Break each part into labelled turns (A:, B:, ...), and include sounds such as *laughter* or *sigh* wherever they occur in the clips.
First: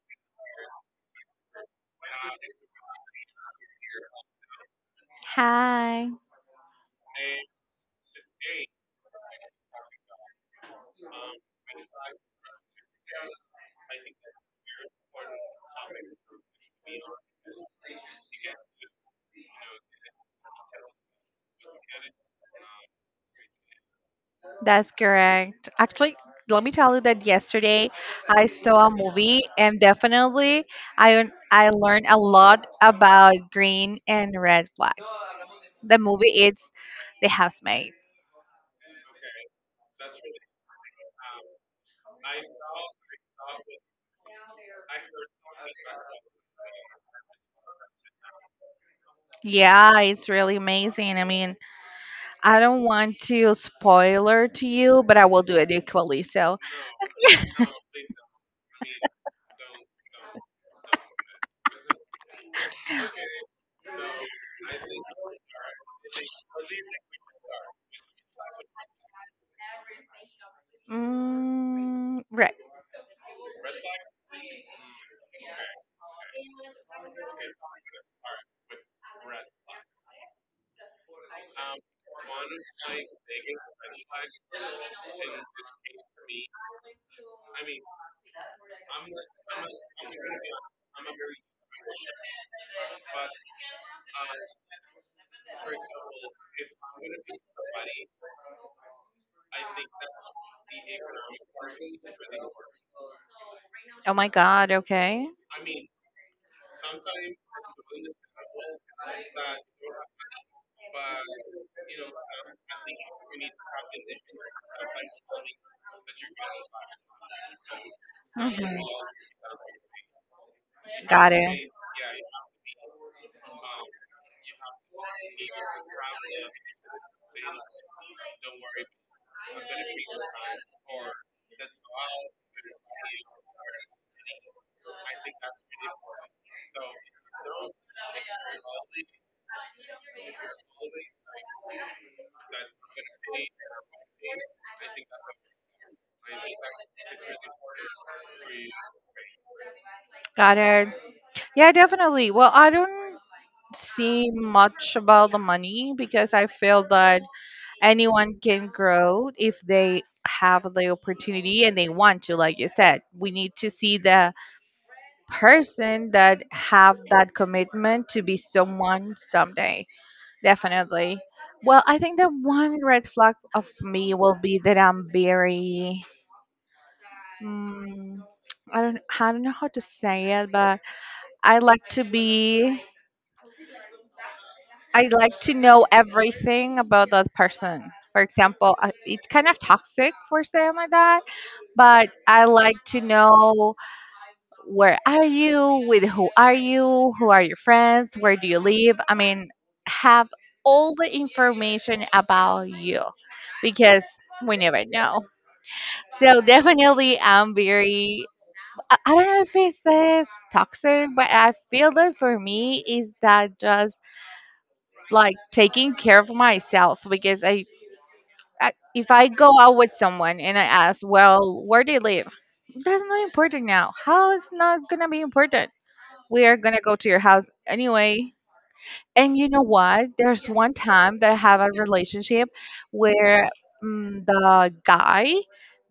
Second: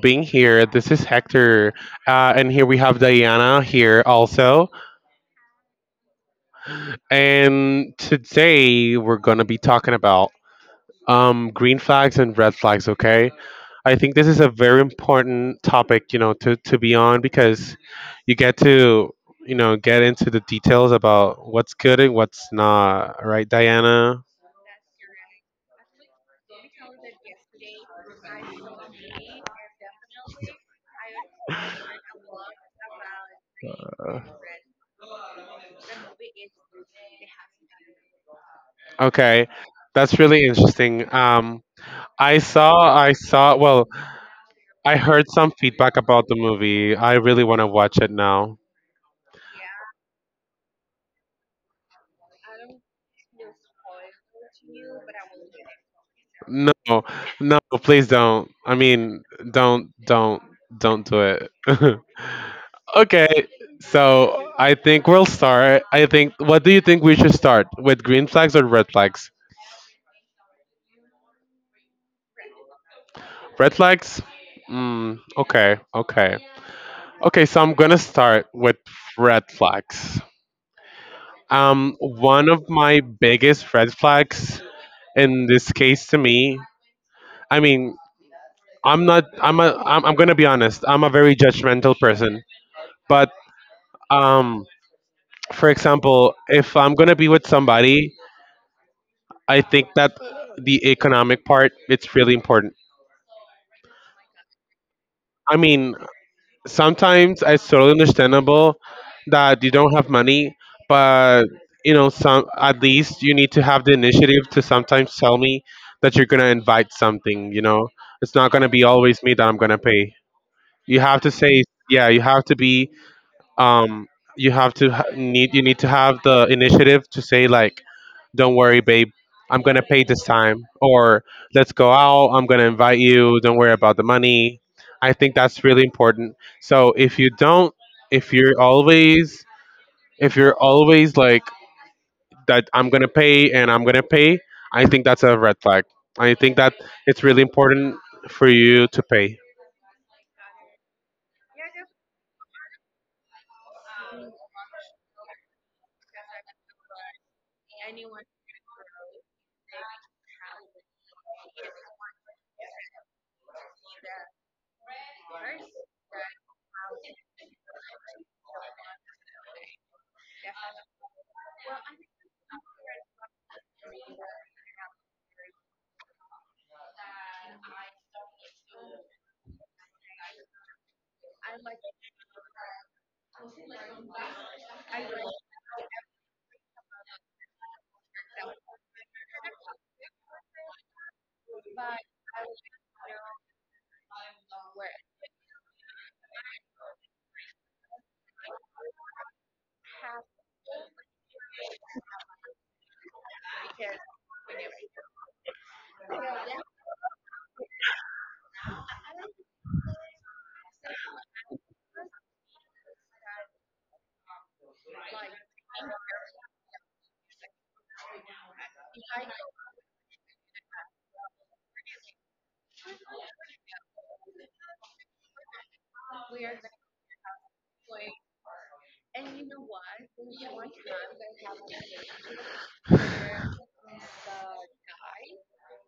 A: being here. This is Hector, and here we have Diana here also.
B: Hi,
A: And today we're gonna be talking about green flags and red flags. Okay, I think this is a very important topic, to be on because you get to get into the details about what's good and what's not. Right, Diana?
B: that's correct. Actually, let me tell you that yesterday I saw a movie and definitely I I learned a lot about green and red flags. The movie is The Housemaid.
A: Okay, that's really interesting. I saw. Well, I heard some feedback about the movie. I really want to watch it now.
B: Yeah, it's really amazing. I mean, I don't want to spoiler to you, but I will do it equally. So,
A: No, no, please don't. I mean, don't, don't, don't do it. *laughs* Okay, so I think we'll start. I think, what do you think we should start with, green flags or red flags?
B: mm, right.
A: Red flags? Mm, okay, okay. Okay, so I'm gonna start with red flags. One of my biggest red flags in this case to me, I mean, I'm not. I'm a. I'm gonna be honest. I'm a very judgmental person. But um, for example, if I'm gonna be with somebody, I think that the economic part it's really important.
B: Oh my God. Okay.
A: I mean, sometimes it's totally understandable that you don't have money, but you know, some at least you need to have the initiative to sometimes tell me that you're gonna invite something. You know, it's not gonna
B: Mhm.
A: be always me that I'm gonna pay. You have
B: Got
A: to
B: it.
A: say yeah. You have to be um, you have need you need to have the initiative to say like, "Don't worry, babe, I'm gonna pay this time," or "Let's go out. I'm gonna invite you. Don't worry about the money." I think that's really important. So if you're always, if you're always like that, I'm gonna pay and I'm gonna pay. I think that's a red flag. I think that it's really important for you to pay.
B: Got it. Yeah, definitely. Well, I don't see much about the money because I feel that anyone can grow if they have the opportunity and they want to, like you said, we need to see the person that have that commitment to be someone someday. Definitely. Well, I think that one red flag of me will be that I'm very, Mm, I don't know how to say it, but I like to be, I like to know everything about that person. For example, it's kind of toxic for saying like that, but I like to know where are you, with who are you, who are your friends, where do you live. I mean, have all the information about you because we never know. So definitely, I'm very, I don't know if it's toxic, but I feel that for me is that just like taking care of myself because I if I go out with someone and I ask, well, where do you live? That's not important now. How is not gonna be important? We are gonna go to your house anyway. And you know what? There's one time that I have a relationship where the guy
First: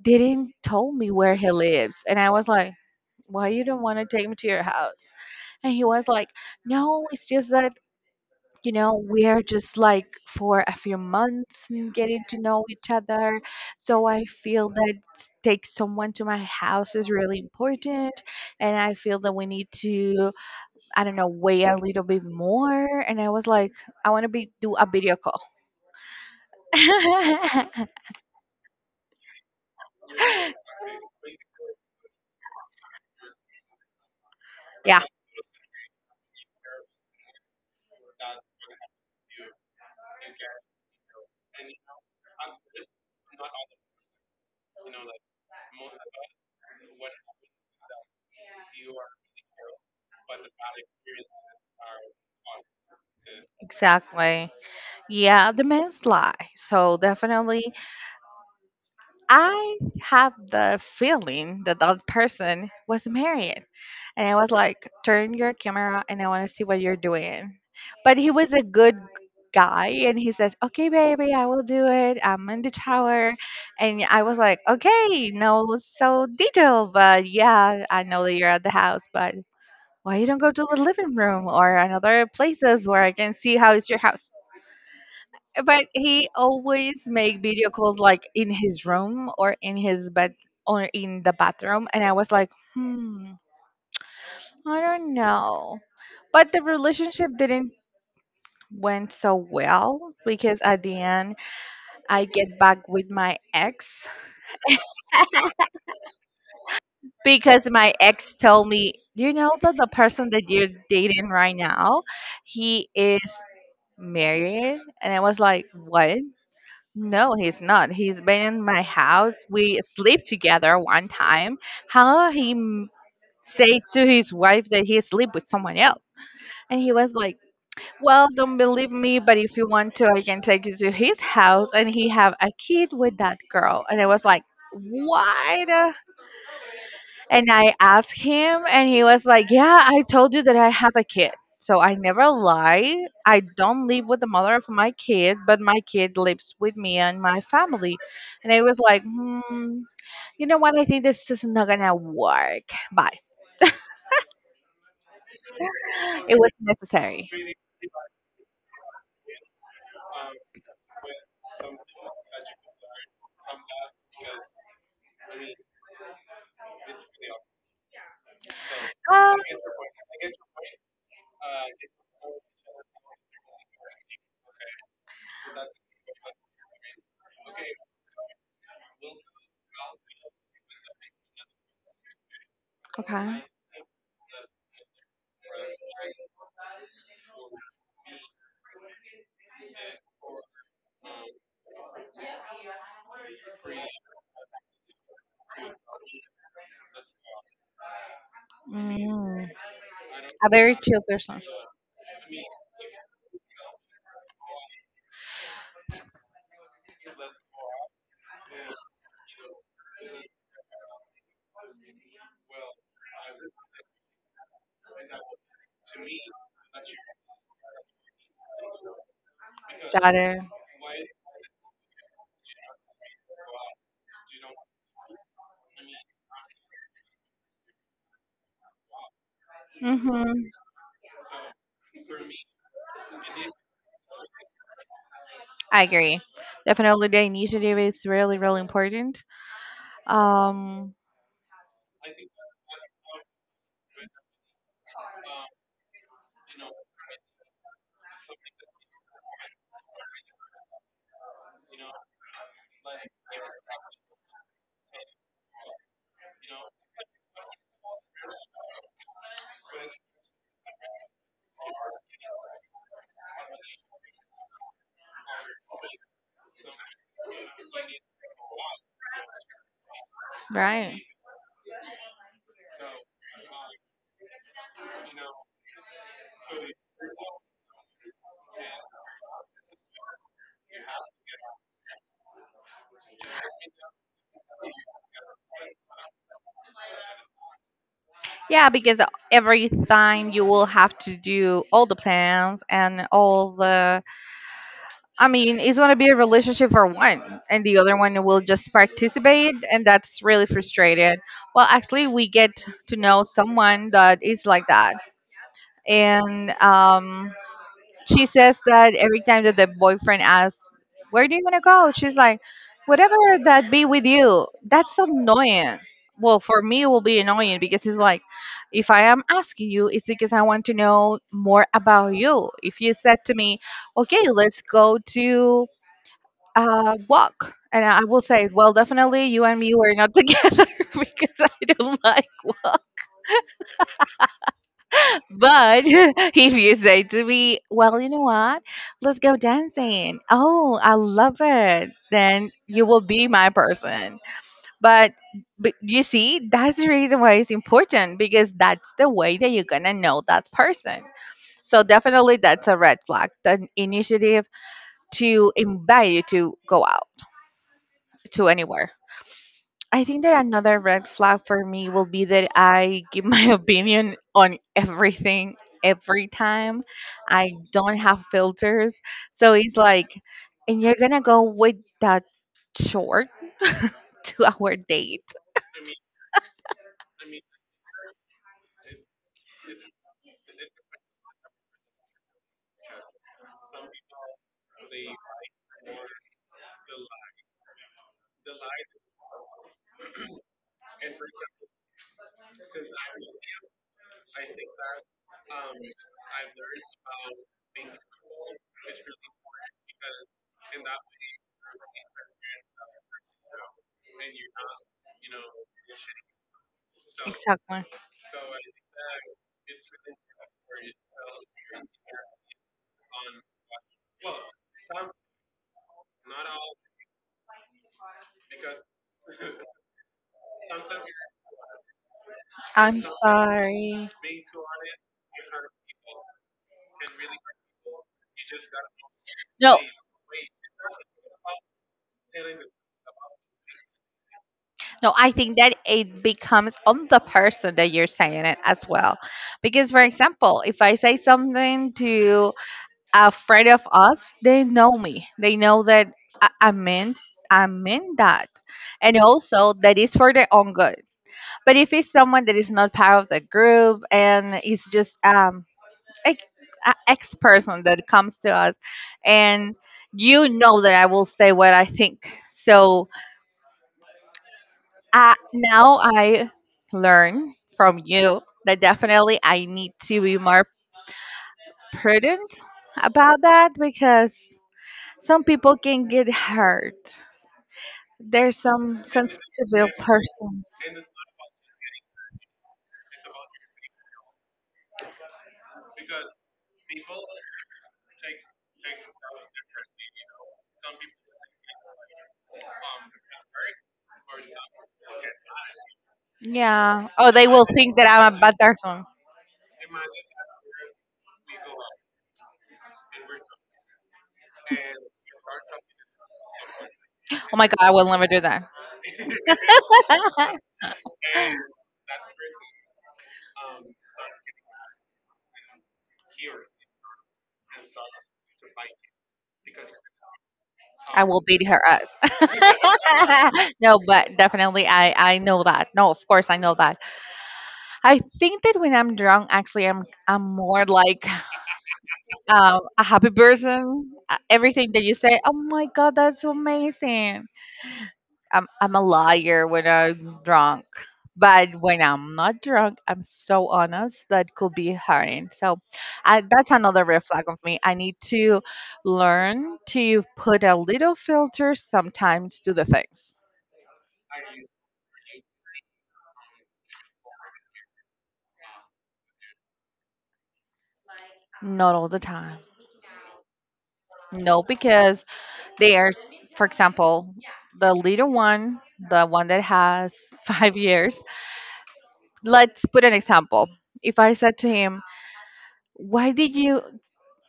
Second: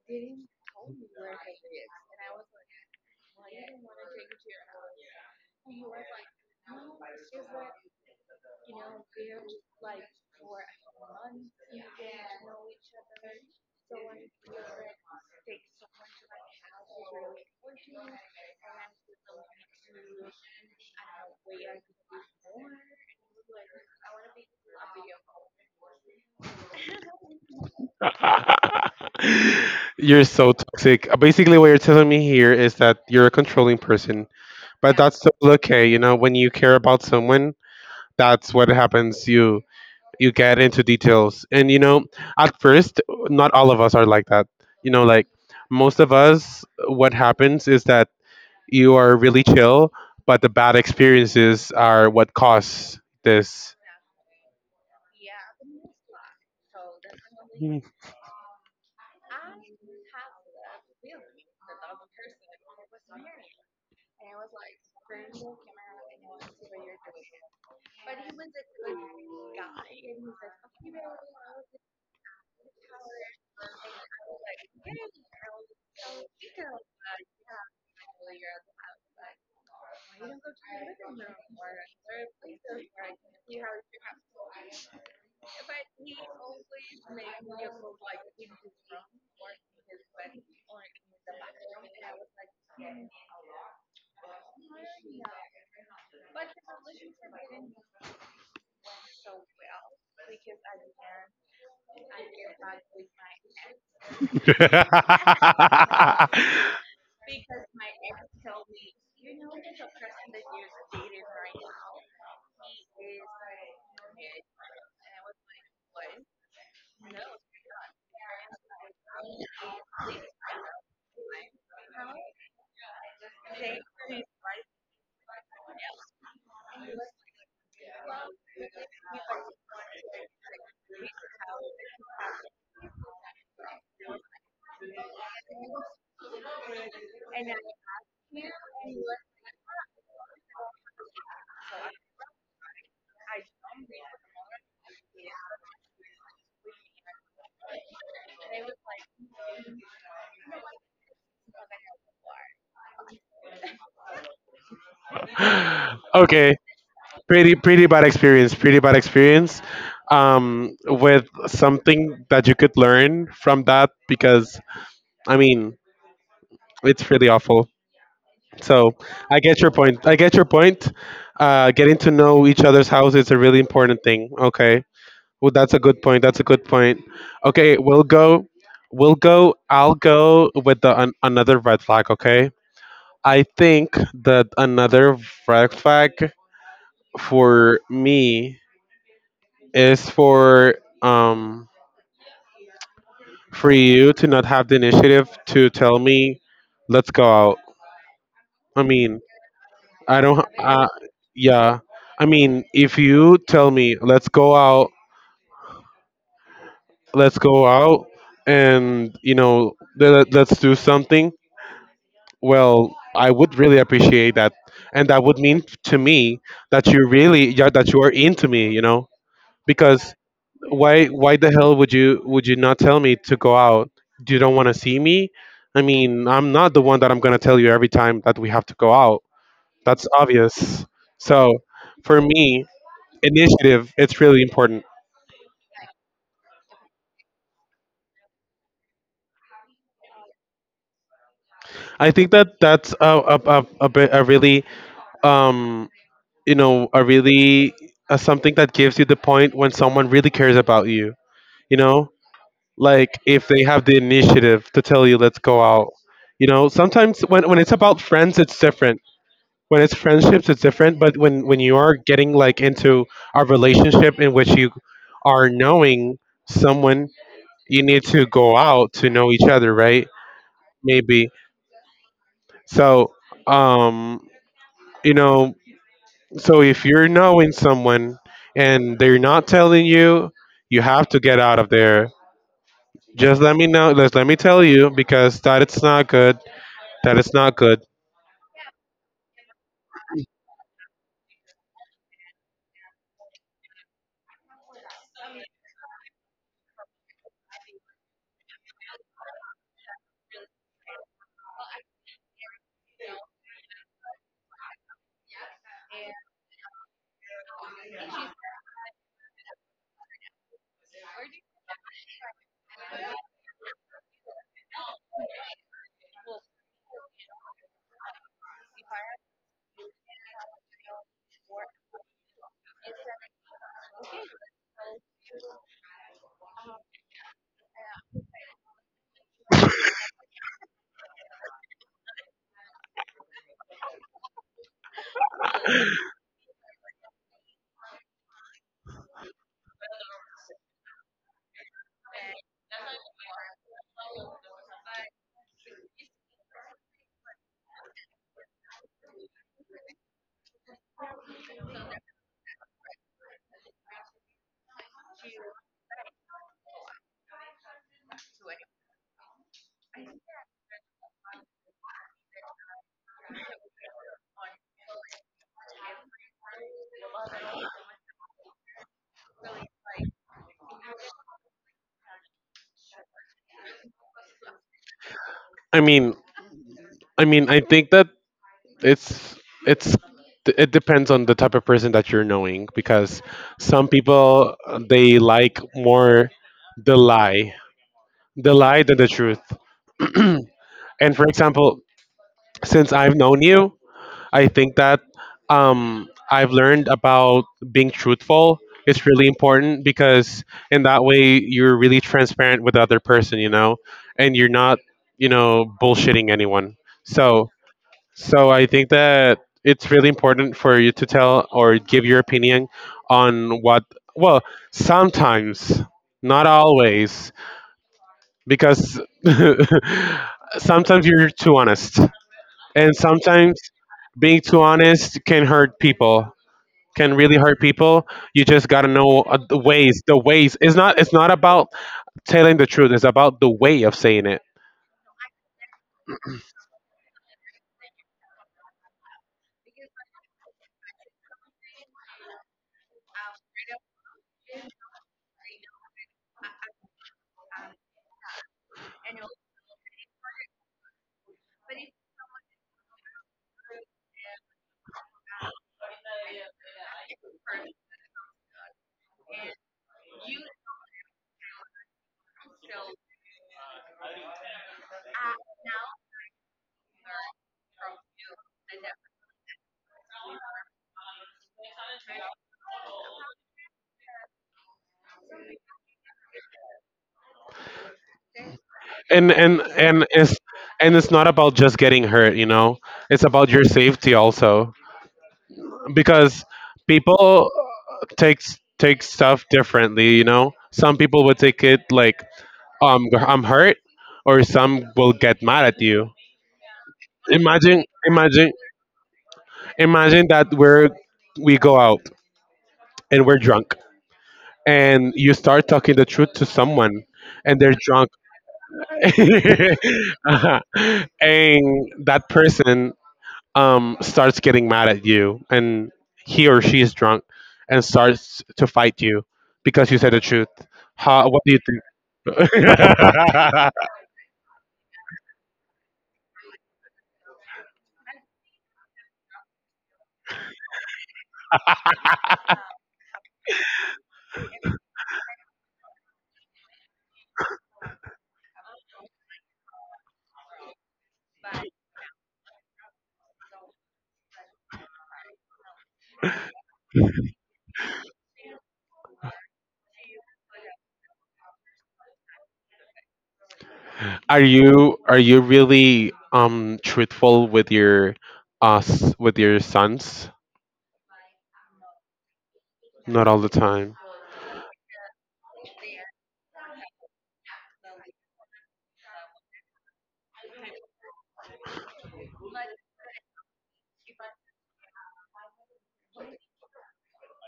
B: didn't tell me where he lives, and I was like, why you don't want to take me to your house? And he was like, no, it's just that, you know, we're just like for a few months and getting to know each other. So I feel that take someone to my house is really important. And I feel that we need to, I don't know, wait a little bit more. And I was like, I want to be do a video call. *laughs*
A: *laughs* You're so toxic. Basically, what you're telling me here is that you're a controlling person, but
B: Yeah,
A: that's still okay. You know, when you care about someone, that's what happens. You get into details, and you know, at first, not all of us are like that. You know, like most of us, what happens is that you are really chill, but the bad experiences are what cause this.
B: exactly. Yeah, the man's lie. So definitely
A: *laughs*
B: I have the feeling that that person was married. And I was like, turn your camera and I want to see what you're doing. But he was a good guy and he says, okay, baby, I will do it. I'm in the shower. And I was like, okay, no, so detailed. But yeah, I know that you're at the house, but why you don't go to the living room or another places where I can see how is your house? But he always make video calls like in his room or in his bed or in the bathroom, and I was like, hmm, I don't know. But the relationship didn't went so well because at the end I get back with my ex,
A: *laughs*
B: because my ex told me, you know that the person that you're dating right now he is married. And I was like, what? No, he's not. He's been in my house. We sleep together one time. How he say to his wife that he sleep with someone else, and he was like, "Well, don't believe me, but if you want to, I can take you to his house." And he have a kid with that girl, and I was like, "What?" And I asked him, and he was like, yeah, I told you that I have a kid. So I never lie. I don't live with the mother of my kid, but my kid lives with me and my family. And I was like, hmm, you know what? I think this is not going to work. Bye. It was
A: Okay,
B: necessary.
A: pretty bad experience, pretty bad experience, with something that you could learn from that because I mean it's really awful. So
B: Uh,
A: I get your point. Getting to know each other's house is a really important thing, okay. Well, that's a good point, that's a good point. Okay, we'll go, I'll go with another red flag, okay. I
B: okay.
A: think that another red flag for me is um for you to not have the initiative to tell me, let's go out. I mean,
B: Mm,
A: I don't
B: a very chill person.
A: yeah, I mean if you tell me let's go out, let's go out, and you know, let's do something, well I would really appreciate that, and that would mean to me that you really, yeah, that you are into me, you know. Because
B: Got it.
A: why the hell would you not tell me to go out? You don't want to see me. I mean, I'm not the one that I'm going to tell you every time that we have to go out. That's
B: Mm-hmm.
A: obvious. So for me, initiative, it's really important.
B: I agree. Definitely, the initiative is really, really important. Um,
A: I think that that's a, a really um you know a really something that gives you the point when someone really cares about you. You know, like if they have the initiative to tell you let's go out. You know, sometimes when it's about friends it's different, when it's friendships it's different, but when you are getting like into a relationship in which you are knowing someone, you need to go out to know each other, right?
B: Right.
A: Maybe. So um you know, so if you're knowing someone and they're not telling you, you have to get out of there. Just let me know, just let me tell you, because that it's not good. That is not good.
B: Yeah, because every time you will have to do all the plans and all the. I mean, it's going to be a relationship for one, and the other one will just participate, and that's really frustrated. Well, actually, we get to know someone that is like that, and she says that every time that the boyfriend asks, "Where do you want to go?" she's like, "Whatever that be with you." That's so annoying. Well, for me, it will be annoying because it's like, if I am asking you, it's because I want to know more about you. If you said to me, "Okay, let's go to walk," and I will say, "Well, definitely, you and me were not *laughs* together because I don't like." walk." But *laughs* if you say to me, well, you know what? Let's go dancing. Oh, I love it. Then you will be my person. But, but you see, that's the reason why it's important because that's the way that you're going to know that person. So definitely that's a red flag, the initiative to invite you to go out to anywhere. I think that another red flag for me will be that I give my *laughs* opinion on everything every time. I don't have filters. So it's like, and you're going to go with that short *laughs* to our date.
A: I mean, I mean, I think that it's it's, it depends on the type of person that you're knowing, because some people they like more the lie, the lie than the truth. *clears throat* And for example, since I've known you, I think that I've learned about being truthful. It's really important because in that way you're really transparent with the other person, you know, and you're not, you know, bullshitting anyone. So
B: Exactly.
A: So I think that it's really important for you to tell or give your opinion on what, well, sometimes, not always, because *laughs* sometimes you're too honest. And
B: I'm
A: sometimes
B: sorry.
A: being too honest can hurt people, can really hurt people. You just got to know the
B: No,
A: ways, the ways. It's not about telling the truth, it's about the way of saying it.
B: no, I think that it becomes on the person that you're saying it as well. Because, for example, if I say something to afraid of us, they know me. They know that I meant, I meant that. And also that is for their own good. But if it's someone that is not part of the group and it's just ex, a ex person that comes to us, and you know that I will say what I think. So I, now I learn from you that definitely I need to be more prudent about that because some people can get hurt. There's some
A: And
B: sensitive
A: and it's,
B: persons.
A: and it's not about just getting hurt, you know, it's about your safety also, because people take stuff differently. You know, some people would take it like I'm hurt, or some will get mad at you.
B: Yeah. Oh, they will
A: imagine
B: think that I'm a
A: imagine
B: bad person.
A: imagine that we're, we go out and we're drunk, and you start talking the truth to someone,
B: Oh
A: and
B: my
A: they're
B: God, I will
A: drunk, *laughs*
B: never do that. *laughs*
A: and that person starts getting mad at you, and he or she is drunk and starts to fight you because you said the truth.
B: I
A: How,
B: will
A: what do you
B: beat her
A: think?
B: up. *laughs* No, but definitely I know that. No, of course I know that. I think that when I'm drunk, actually I'm more like
A: *laughs*
B: a happy person. Everything that you say, oh my God, that's amazing. I'm a liar when I'm drunk, but when I'm not drunk, I'm so honest that could be hurting. So, I, that's another red flag of me. I need to learn to put a little filter sometimes to the things,
A: Are you really truthful with your us with your sons?
B: not all the time.
A: Not all the time.
B: No, because they are, for example, the little one, the one that has *laughs* 5 years. Let's put an example. If I said to him, "Why did you,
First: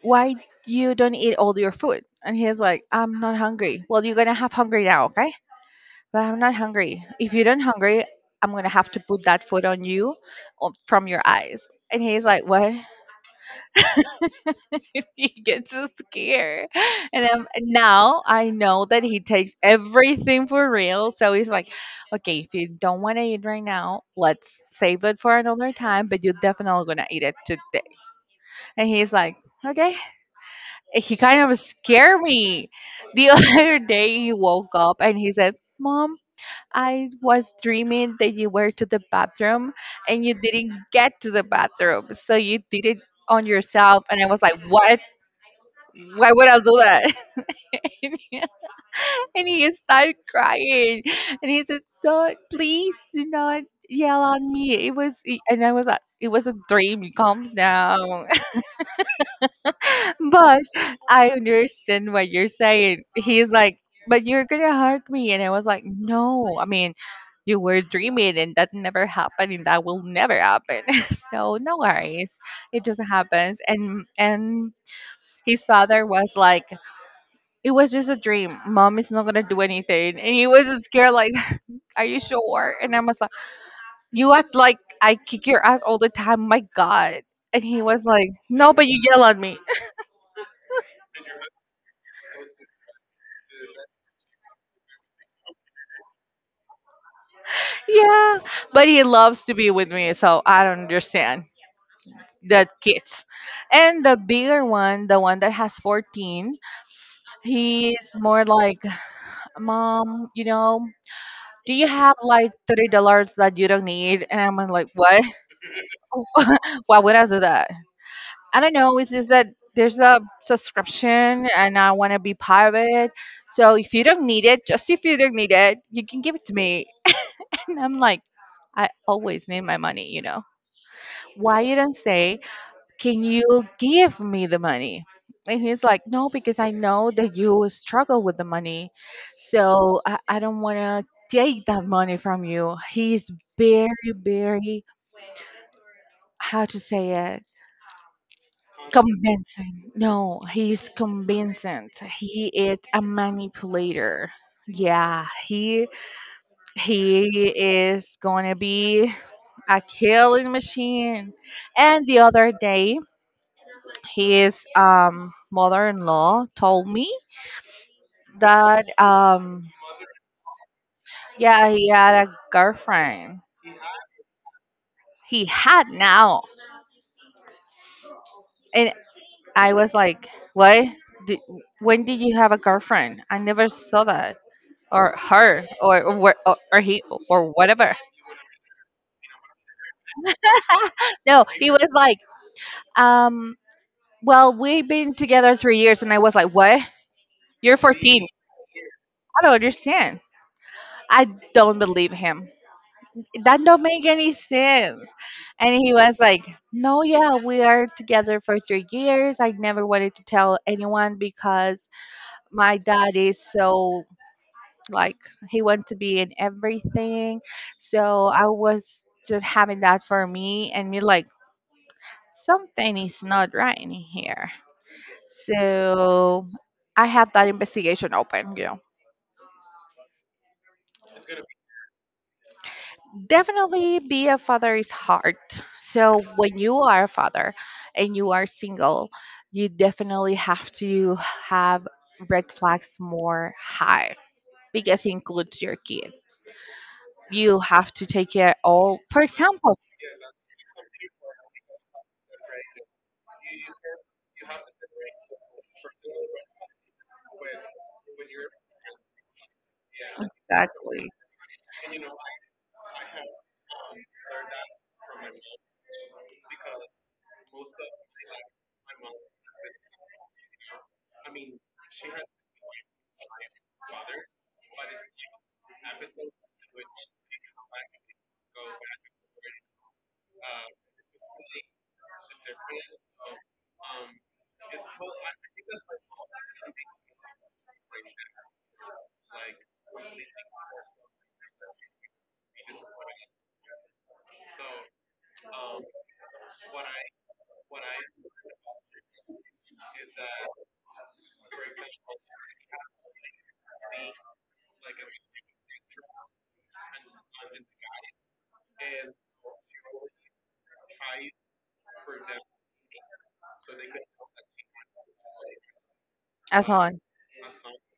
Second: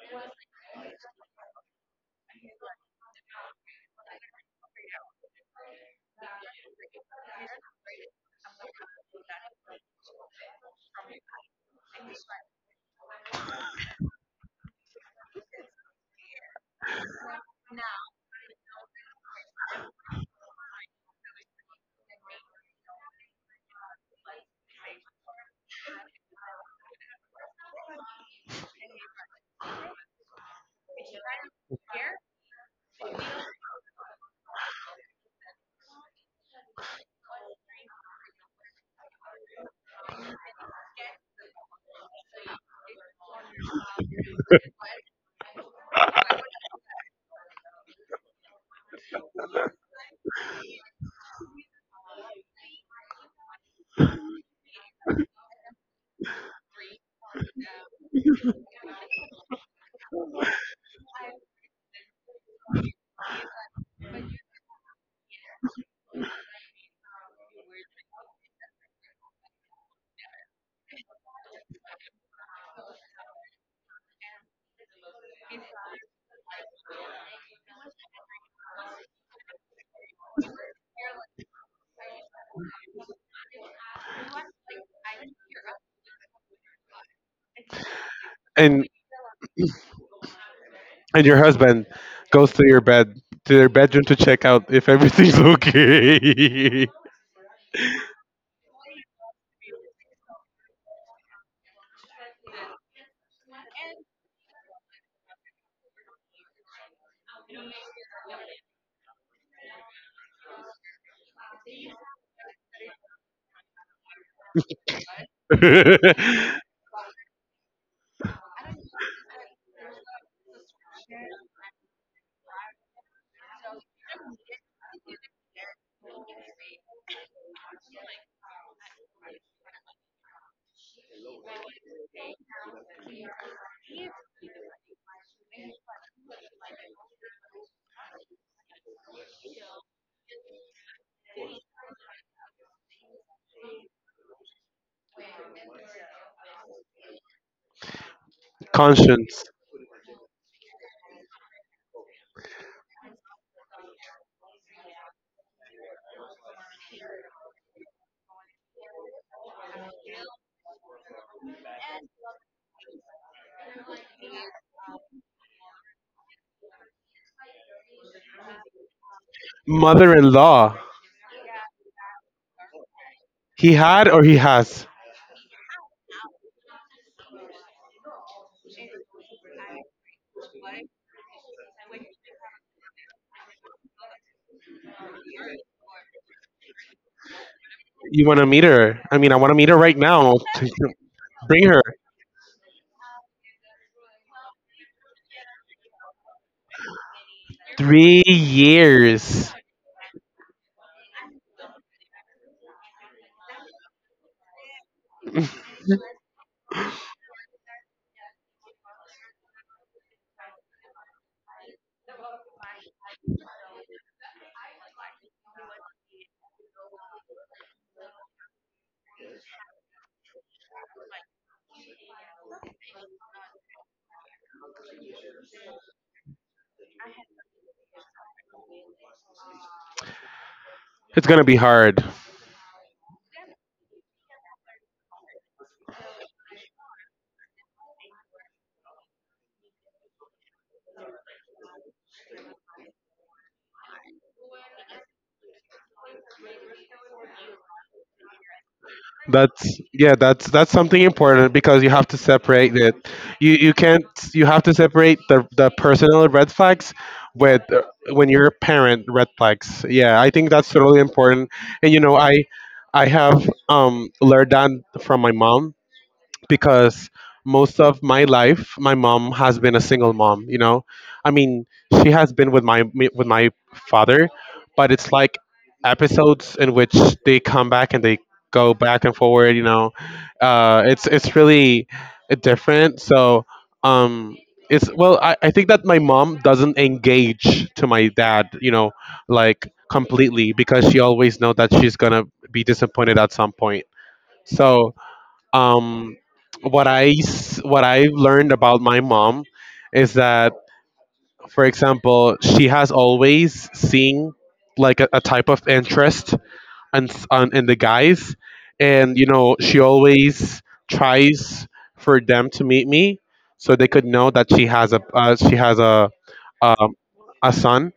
B: why you don't eat all your food?" And he's like, I'm not hungry. Well, you're gonna have hungry now, okay? But I'm not hungry. If you don't hungry, I'm gonna have to put that food on you from your eyes. And he's like, what? *laughs* He gets so scared. And now I know that he takes everything for real. So he's like, okay, if you don't want to eat right now, let's save it for another time. But you're definitely gonna eat it today. And he's like, okay, he kind of scared me. The *laughs* other day he woke up and he said, Mom, I was dreaming that you were to the bathroom and you didn't get to the bathroom. So you did it on yourself. And I was like, what? Why would I do that? *laughs* And he, and he started crying. And he said, don't, please do not yell on me. It was, and I was like, it was a dream. Calm down. But I understand what you're saying. He's like, but you're gonna hurt me. And I was like, no, I mean, you were dreaming and that never happened and that will never happen. *laughs* So no worries. It just happens. And his father was like, it was just a dream. Mom is not gonna do anything. And he was scared, like, *laughs* are you sure? And I was like, you act like I kick your ass all the time, my God. And he was like, no,
A: and
B: but you yell at me.
A: and your husband goes to your bed, to their bedroom, to check out if everything's okay.
B: Yeah, but he loves to be with me, so I don't understand the kids. And the bigger one, the one that has 14, he's more like, Mom, you know, do you have like $30 that you don't need? And I'm like, what?
A: *laughs*
B: *laughs* Why would I do that? I don't know. It's just that there's a subscription and I want to be part of it. So if you don't need it, just if you don't need it, you can give it to me. *laughs* And I'm like, I always need my money, you know. Why you don't say can you give me the money? And he's like, no, because I know that you struggle with the money. So I don't want to take that money from you. He's very, very, how to say it?
A: Conscience.
B: Convincing. No, he's convincing. He is a manipulator. Yeah, he is gonna be a killing machine. And the other day, his mother-in-law told me that
A: Mother-in-law.
B: yeah, he had a girlfriend.
A: He had or he has.
B: He had now, and I was like, what? Did, when did you have a girlfriend? I never saw that or her or, or he or whatever.
A: You want to meet her? I mean, I want to meet her right now. *laughs*
B: No,
A: Bring
B: he
A: her.
B: was like, um, well, we've been together 3 years, and I was like, what? You're
A: Three
B: 14. I
A: years.
B: don't understand. I don't believe him. That don't make any sense. And he was like, no, yeah, we are together for 3 years. I never wanted to tell anyone because my dad is so like he wants to be in everything. So I was just having that for me and me like something is not right in here. So I have that investigation open.
A: It's gonna be hard.
B: Definitely be a father is hard. So when you are a father and you are single, you definitely have to have red flags more high because it includes your kid. You have to take care all, for example.
A: That's, yeah. That's something important because you have to separate it. You can't. You have to separate the personal red flags with when you're a parent red flags. Yeah, I think that's totally
B: Exactly.
A: important. And you know, I have learned that from my mom, because most of my life my mom has been a single mom, you know. I mean, she has been with with my father, but it's like episodes in which they come back and they go back and forward, you know. It's really different. So um it's, well I think that my mom doesn't engage to my dad, you know, like completely, because she always know that she's gonna be disappointed at some point. So um, what I've learned about my mom is that, for example, she has always seen like a type of interest on in the guys, and you know she always tries for them to meet me so they could know that she has
B: As
A: um,
B: on
A: a son,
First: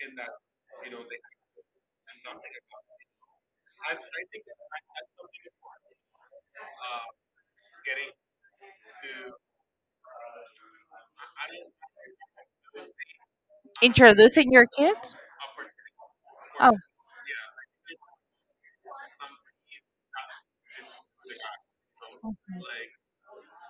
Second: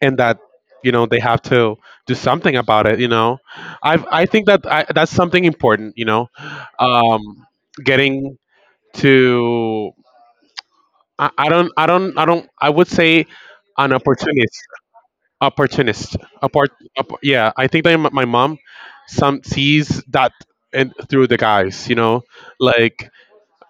A: and that you know they have to do something about it, you know. I think that that's something important, you know. um getting to I don't, I would say, an
B: introducing
A: opportunist.
B: your kid.
A: Opportunist apart.
B: Oh.
A: Yeah, I think that my mom some sees that and through the guys, you know, like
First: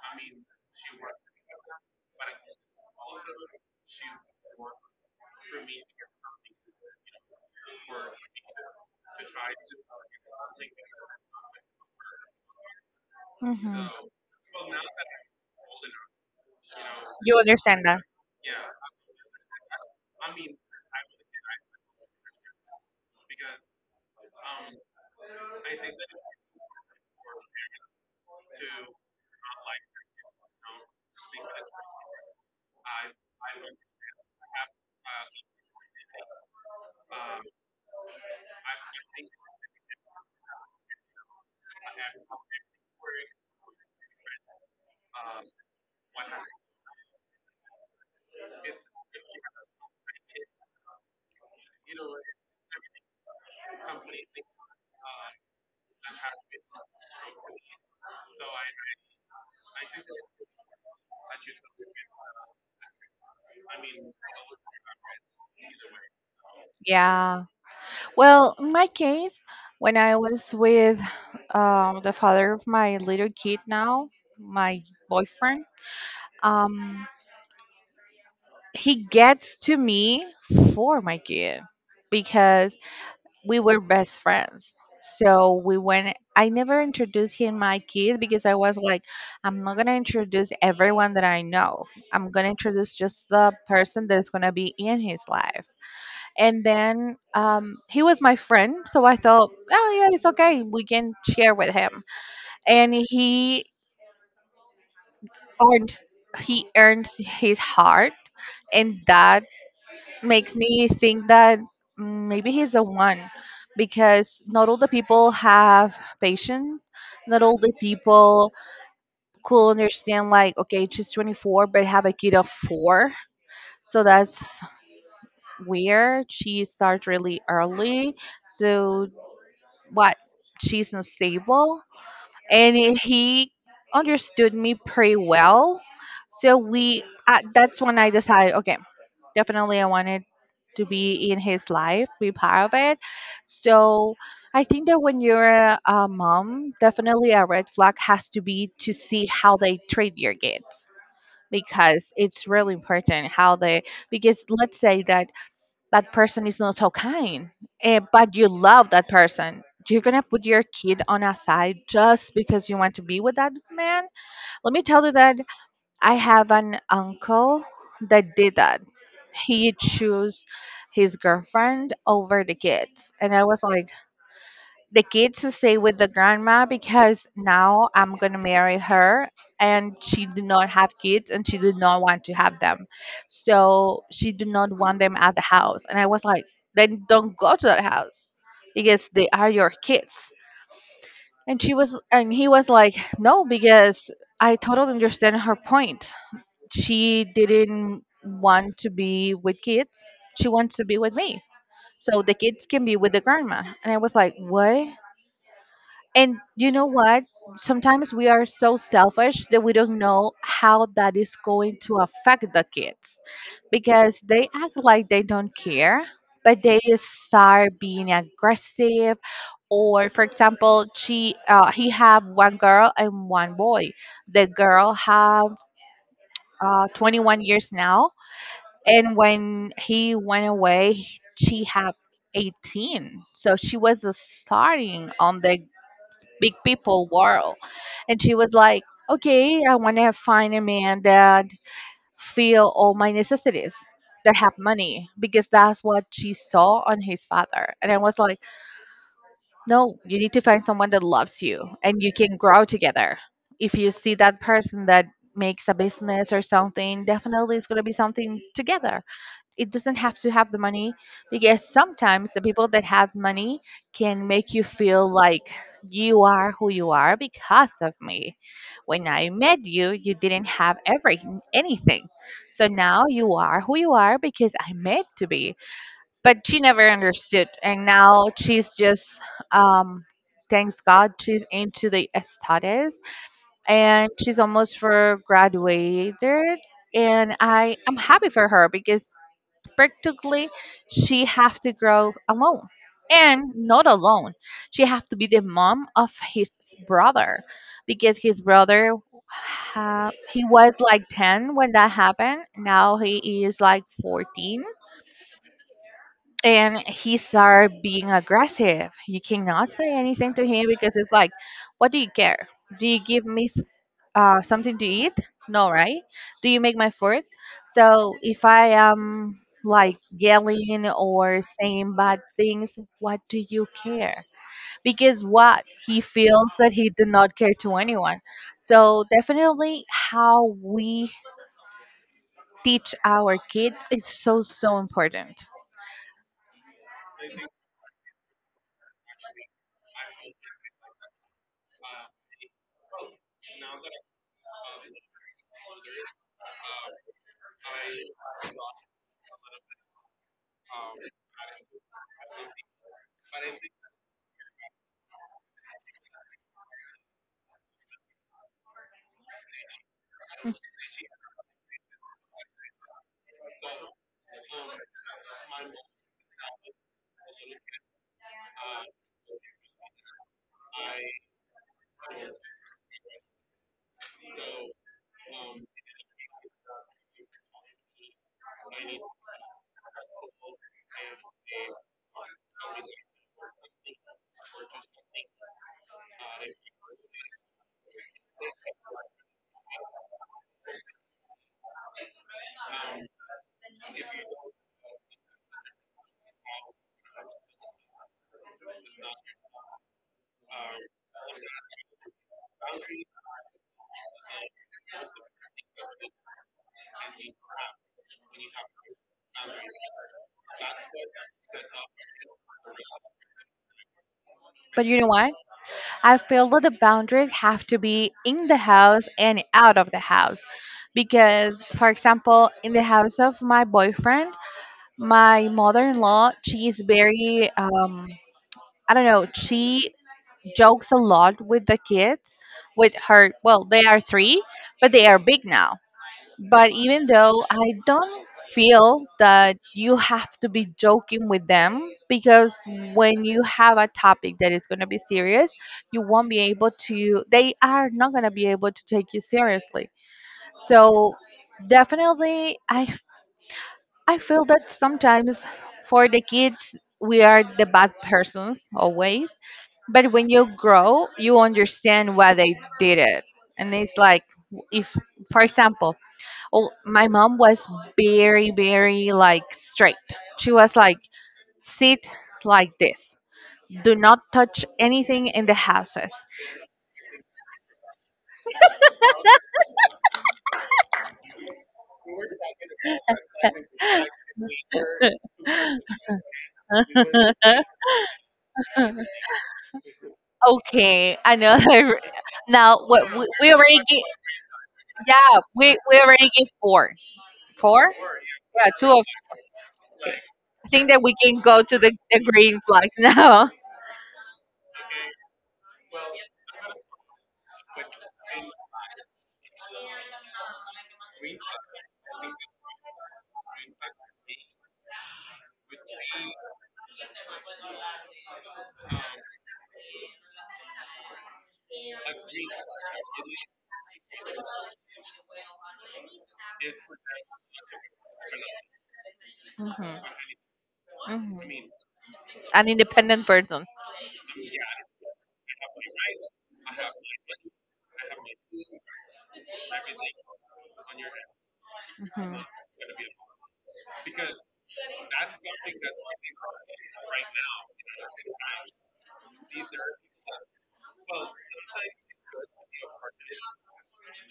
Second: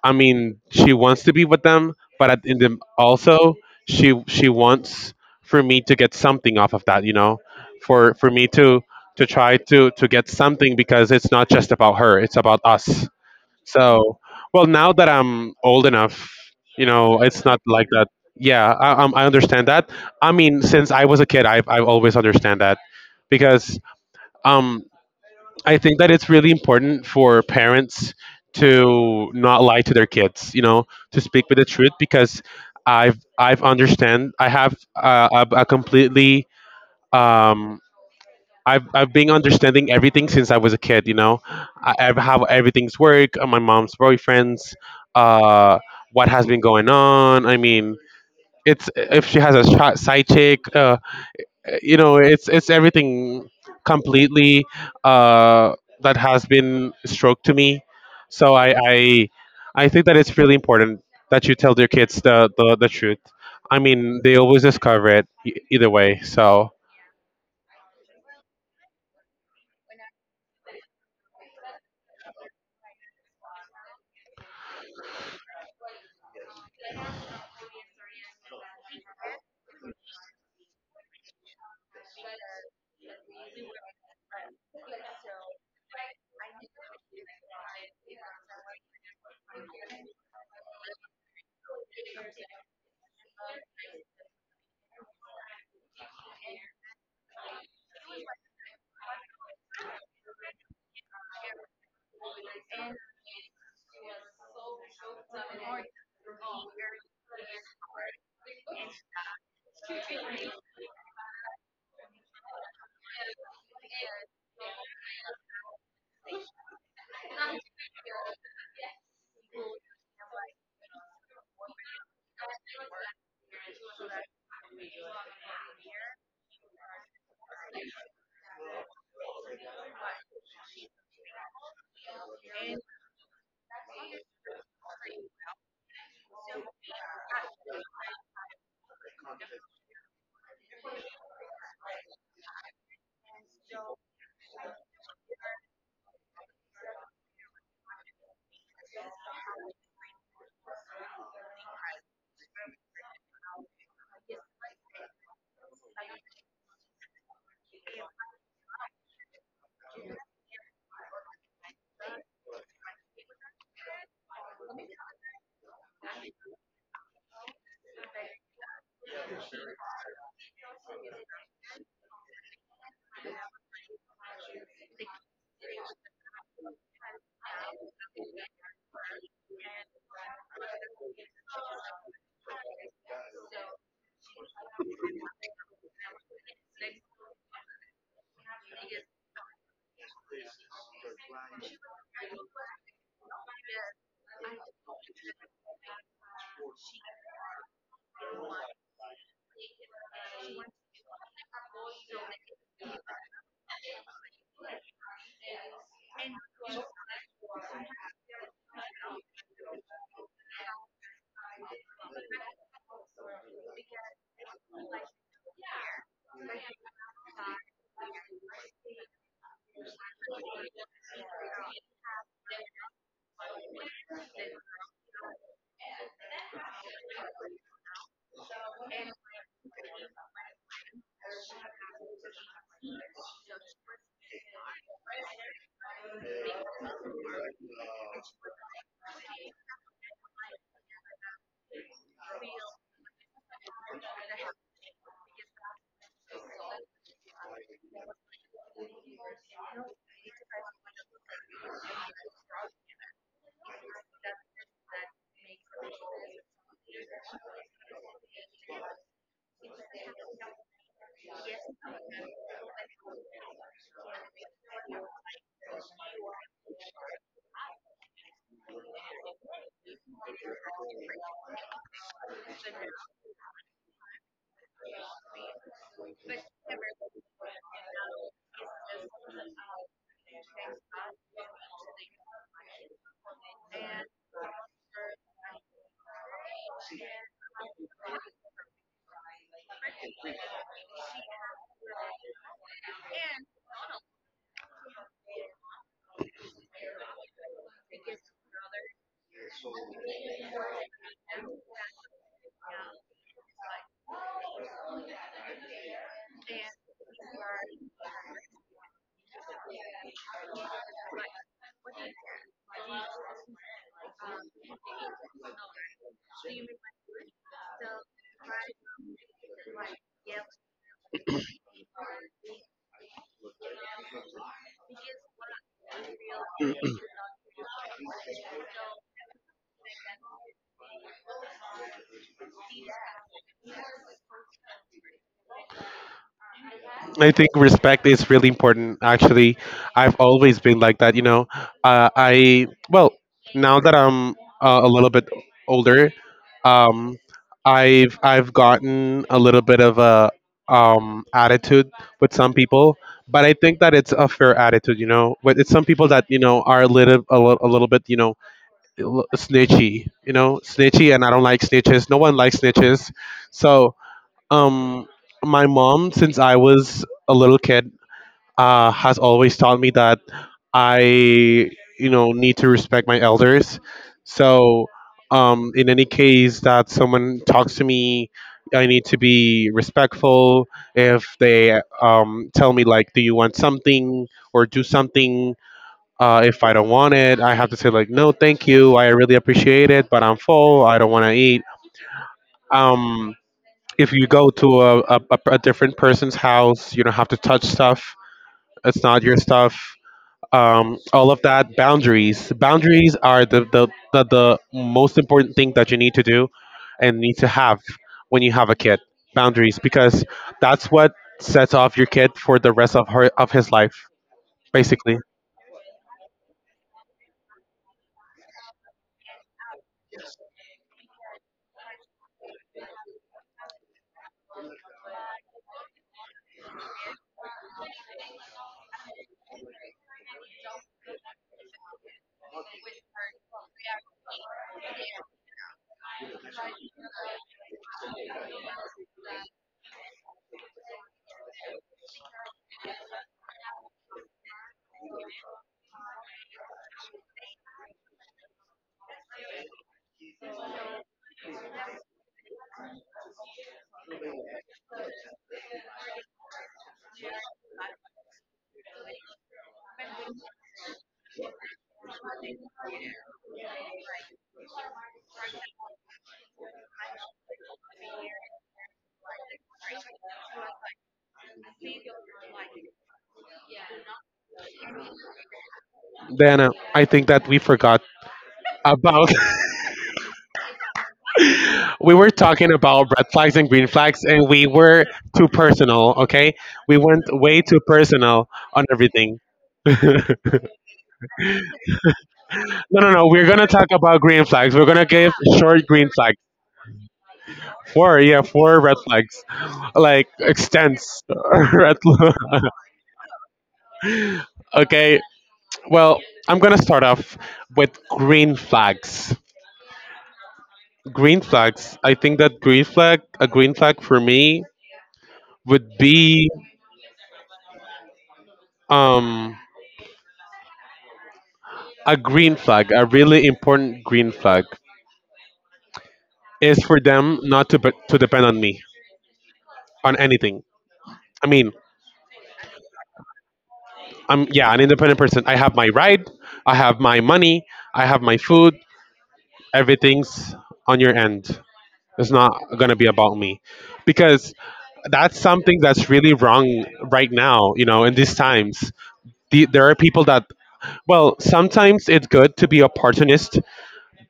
A: I mean, she wants to be with them, but in the, also she wants for me to get something off of that, you know, for me to try to get something, because it's not just about her, it's about us.
B: Mhm.
A: So, well, now that I'm old enough, you know,
B: You
A: it's not
B: understand
A: like
B: that.
A: that. Yeah, I understand that. I mean, since I was a kid, I've always understand that because. um. I think that it's really important for parents to not lie to their kids, you know, to speak with the truth because I've understand, I have a completely um I've been understanding everything since I was a kid, you know. I've how everything's work, my mom's boyfriends, uh what has been going on. I mean, it's if she has a side chick, you know, it's everything completely uh, that has been stroked to me. So I think that it's really important that you tell your kids the truth. I mean they always discover it either way. So
B: Yeah. Well, in my case, when I was with the father of my little kid now, my boyfriend, um, he gets to me for my kid because we were best friends. I never introduced him my kid because I was like, I'm not going to introduce everyone that I know. I'm going to introduce just the person that's going to be in his life. And then he was my friend, so I thought, oh yeah, it's okay, we can share with him. And earned he earned his heart, and that makes me think that maybe he's the one, because not all the people have patience, not all the people could understand like, okay, she's 24 but have a kid of four, so that's weird. She starts really early. So. But she's not stable, and he understood me pretty well, so we that's when I decided, okay, definitely I wanted to be in his life, be part of it. So I think that when you're a mom, definitely a red flag has to be to see how they treat your kids, because it's really important how they. Because let's say that that person is not so kind, but you love that person. You're gonna put your kid on a side just because you want to be with that man. Let me tell you that I have an uncle that did that. He chose his girlfriend over the kids, and I was like, the kids to stay with the grandma because now I'm gonna marry her, and she did not have kids and she did not want to have them. So she did not want them at the house. And I was like, then don't go to that house because they are your kids. And he was like, no, because I totally understand her point. She didn't want to be with kids. She wants to be with me. So the kids can be with the grandma. And I was like, what? And you know what? Sometimes we are so selfish that we don't know how that is going to affect the kids, because they act like they don't care, but they start being aggressive. Or, for example, she he have one girl and one boy. The girl have 21 years now, and when he went away, she had 18. So she was starting on the big people world. And she was like, okay, I want to find a man that feel all my necessities, that have money, because that's what she saw on his father. And I was like, no, you need to find someone that loves you and you can grow together. If you see that person that makes a business or something, definitely it's going to be something together. It doesn't have to have the money, because sometimes the people that have money can make you feel like, you are who you are because of me. When I met you, you didn't have everything, anything. So now you are who you are because I meant to be. But she never understood. And now she's just, um, thanks God, she's into the studies and she's almost for graduated. And I am happy for her because practically she have to grow alone. And not alone, she have to be the mom of his brother, because his brother he was like 10 when that happened. Now he is like 14, and he started being aggressive. You cannot say anything to him because it's like, what do you care? Do you give me something to eat? No, right? Do you make my food? So if I am like yelling or saying bad things, what do you care? Because what he feels that he did not care to anyone. So definitely, how we teach our kids is so so important.
A: I think respect is really important. Actually, I've always been like that. You know, I, well now that I'm a little bit older, um, I've gotten a little bit of a attitude with some people, but I think that it's a fair attitude. You know, but it's some people that you know are a little a little bit you know snitchy. You know, snitchy, and I don't like snitches. No one likes snitches, so. Um, my mom, since I was a little kid, has always taught me that I, you know, need to respect my elders. So, in any case that someone talks to me, I need to be respectful. If they tell me like, "Do you want something?" or "Do something," if I don't want it, I have to say like, "No, thank you. I really appreciate it, but I'm full. I don't want to eat." Um, if you go to a different person's house, you don't have to touch stuff. It's not your stuff. All of that boundaries. Boundaries are the most important thing that you need to do and need to have when you have a kid. Boundaries, because that's what sets off your kid for the rest of her of his life,
B: But you know
A: basically.
B: what? I feel that the boundaries have to be in the house and out of the house. Because, for example, in the house of my boyfriend, my mother-in-law, she is very, I don't know, she jokes a lot with the kids, with her, well, they are 3, but they are big now. But even though, I don't feel that you have to be joking with them, because when you have a topic that is going to be serious, you won't be able to they are not going to be able to take you seriously. So definitely I feel that sometimes for the kids, we are the bad persons always. But when you grow, you understand why they did it. And it's like, if, for example, oh, my mom was very, very like straight. She was like, sit like this. Do not touch anything in the houses.
A: Then I think that we forgot about *laughs* we were talking about red flags and green flags and we were too personal, okay, we went way too
B: *laughs*
A: personal on everything. *laughs* No,
B: Okay, another. Now,
A: no
B: what
A: no
B: we,
A: we're
B: we
A: gonna
B: already.
A: talk about green flags. We're gonna give
B: Yeah, we
A: short
B: we
A: green
B: already
A: flags.
B: give four. Four?
A: Four, yeah,
B: Yeah,
A: four
B: two
A: red
B: of.
A: flags, like
B: I think that we
A: extents.
B: can go
A: *laughs*
B: to the,
A: Red
B: the
A: flag.
B: green flag now. *laughs*
A: Okay, well, I'm gonna start off with green flags. Green flags, I think that green flag a green flag for me would be um a green flag, a really important green flag, is for them not to depend on me
B: Hmm.
A: on anything.
B: Hmm.
A: I mean,
B: An independent person.
A: I'm, yeah, an independent person. I have my ride, I have my money, I have my food. Everything's on your end. It's
B: Hmm.
A: not gonna be about me, because that's something that's really wrong right now. You know, in these times, the, there are people that, well, sometimes it's good to be opportunist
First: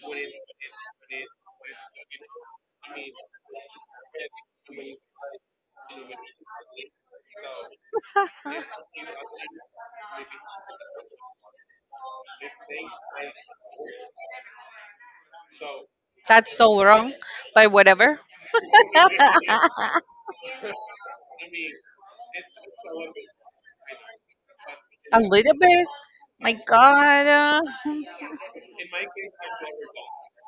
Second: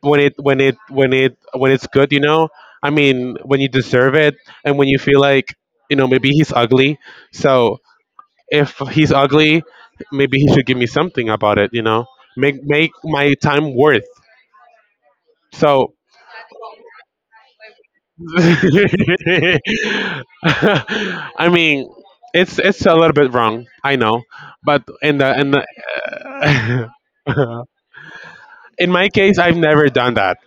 A: when it's good, you know. I mean, when you deserve it and when you feel like, you know, maybe he's ugly, so if he's ugly maybe he should give me something about it, you know, make my time worth. So
B: That's so wrong, but whatever.
A: *laughs*
B: *laughs*
A: I mean, it's a little bit wrong, I know, but in
B: A
A: the in
B: little bit. My
A: the *laughs*
B: God.
A: in my case, I've never done that.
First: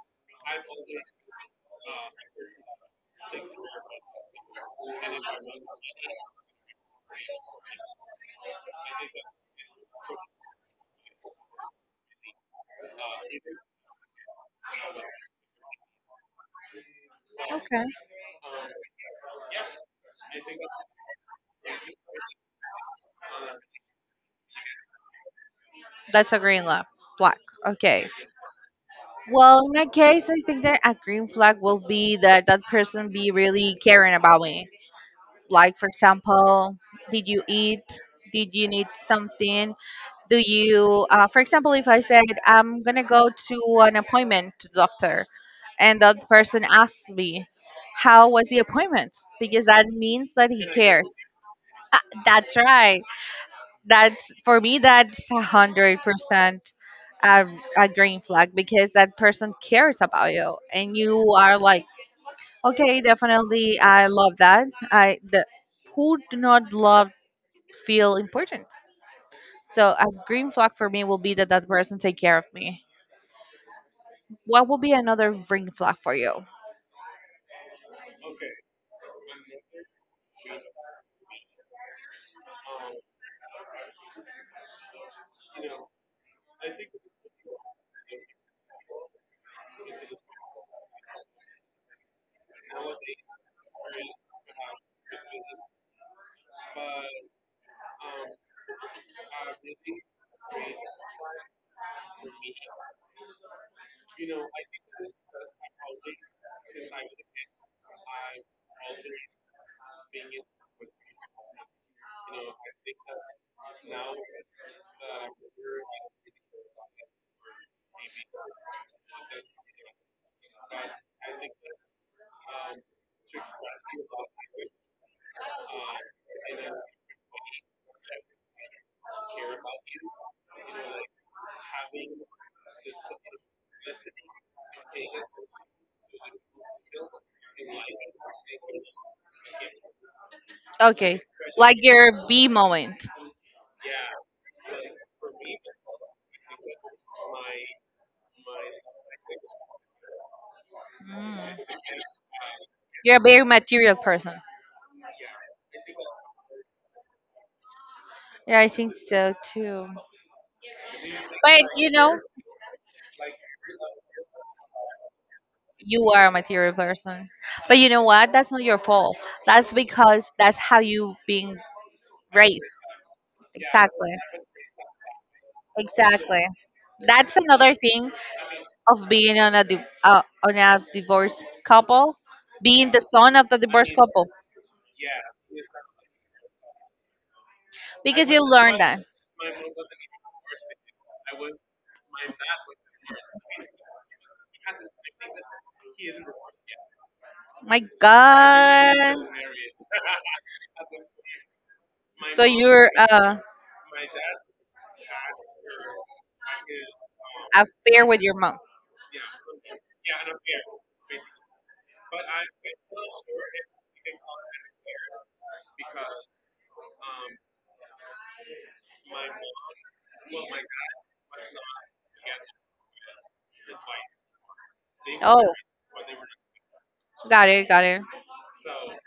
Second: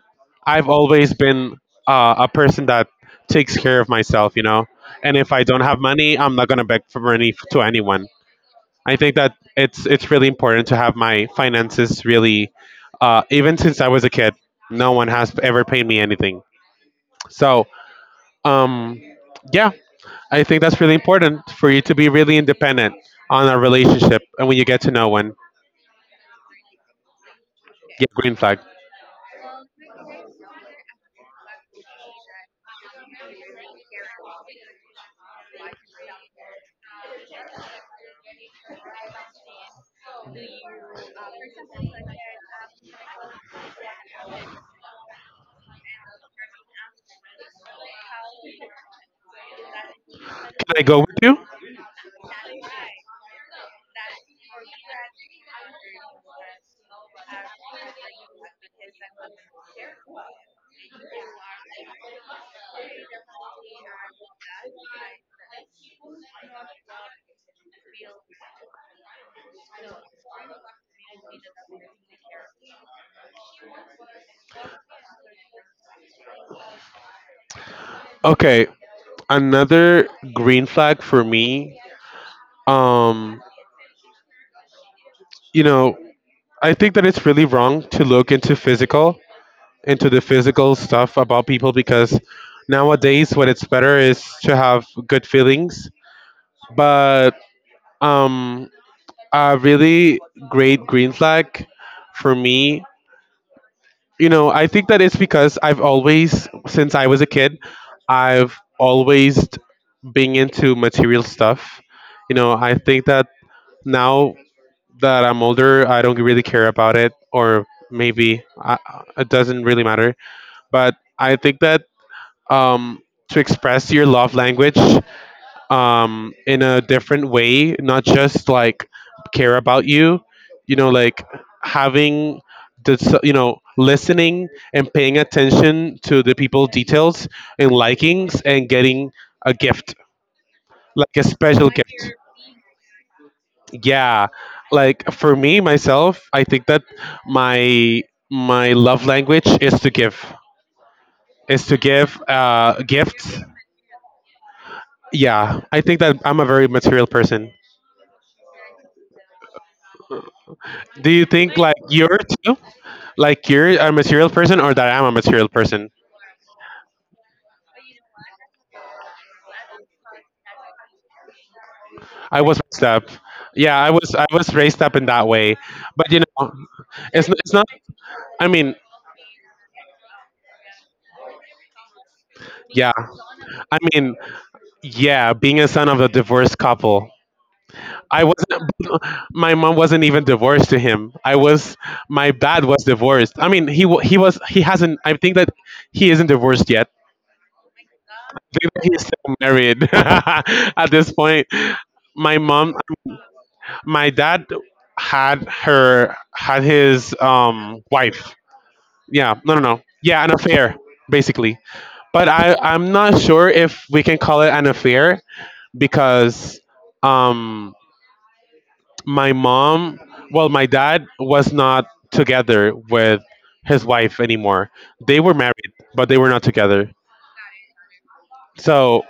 A: I've always been a person that takes care of myself, you know. And if I don't have money, I'm not gonna beg for money f- to anyone. I think that it's really important to have my finances really. Even since I was a kid, no one has ever paid me anything. So,
B: Okay,
A: um, yeah, I think that's really important for you to be really independent on a relationship and when you get to know one.
B: that's a green flag.
A: Yeah,
B: Okay.
A: green flag.
B: Well, in my case, I think that a green flag will be that that person be really caring about me. Like, for example, did you eat? Did you need something? Do you For example, if I said I'm gonna go to an appointment to doctor, and that person asks me how was the appointment, because that means that he
A: Can I go with
B: cares.
A: you?
B: Ah, that's right. That's for me, that's 100% a a green flag, because that person cares about you, and you are like, okay, definitely I love that. I, the who do not love, feel important. So a green flag for me will be that that person take care of me. What will be another green flag for you?
A: Okay, another green flag for me. Um, you know, I think that it's really wrong to look into physical, into the physical stuff about people because nowadays what it's better is to have good feelings. But um, a really great green flag for me, you know, I think that it's because I've always, since I was a kid, I've always been into material stuff. You know, I think that now that I'm older, I don't really care about it, or maybe I, it doesn't really matter. But I think that um, to express your love language in a different way, not just like care about you, you know, like having the, you know, listening and paying attention to the people details and likings and getting a gift, like
B: Okay,
A: a special
B: like
A: gift.
B: your B moment.
A: Yeah, like for me myself, I think that my my love language is to give, is to
B: Mm.
A: give
B: You're a
A: gifts.
B: very material person.
A: Yeah, I think that I'm a very material person.
B: Yeah, I think so too.
A: Do you think
B: But
A: like you're too, like you're a material person or that I'm a material person?
B: you are a material person. But you know what? That's not your fault. That's because that's how you being
A: I was
B: raised.
A: raised up, yeah, I was
B: Exactly.
A: I was raised up in that way. But you
B: Exactly.
A: know,
B: That's
A: it's not,
B: another thing
A: I mean,
B: of being on a on a divorced couple,
A: yeah,
B: being the son of the
A: I
B: divorced
A: mean,
B: couple.
A: yeah, being a son of a divorced couple. I
B: Because you
A: wasn't.
B: learned that.
A: My mom wasn't even divorced to him. I was. My dad was divorced. I mean, he was. He hasn't. I think that he isn't divorced yet.
B: My
A: I think that he's
B: God.
A: still married *laughs* at this point. My
B: So
A: mom.
B: you're
A: My dad had her, had his
B: affair with
A: wife.
B: your mom.
A: Yeah. No. No. No. Yeah. An affair, basically. But I'm not sure if we can call it an affair because um my mom, well, my dad was not together with his wife anymore. They were
B: Oh,
A: married, but they were not together.
B: got it, got it.
A: So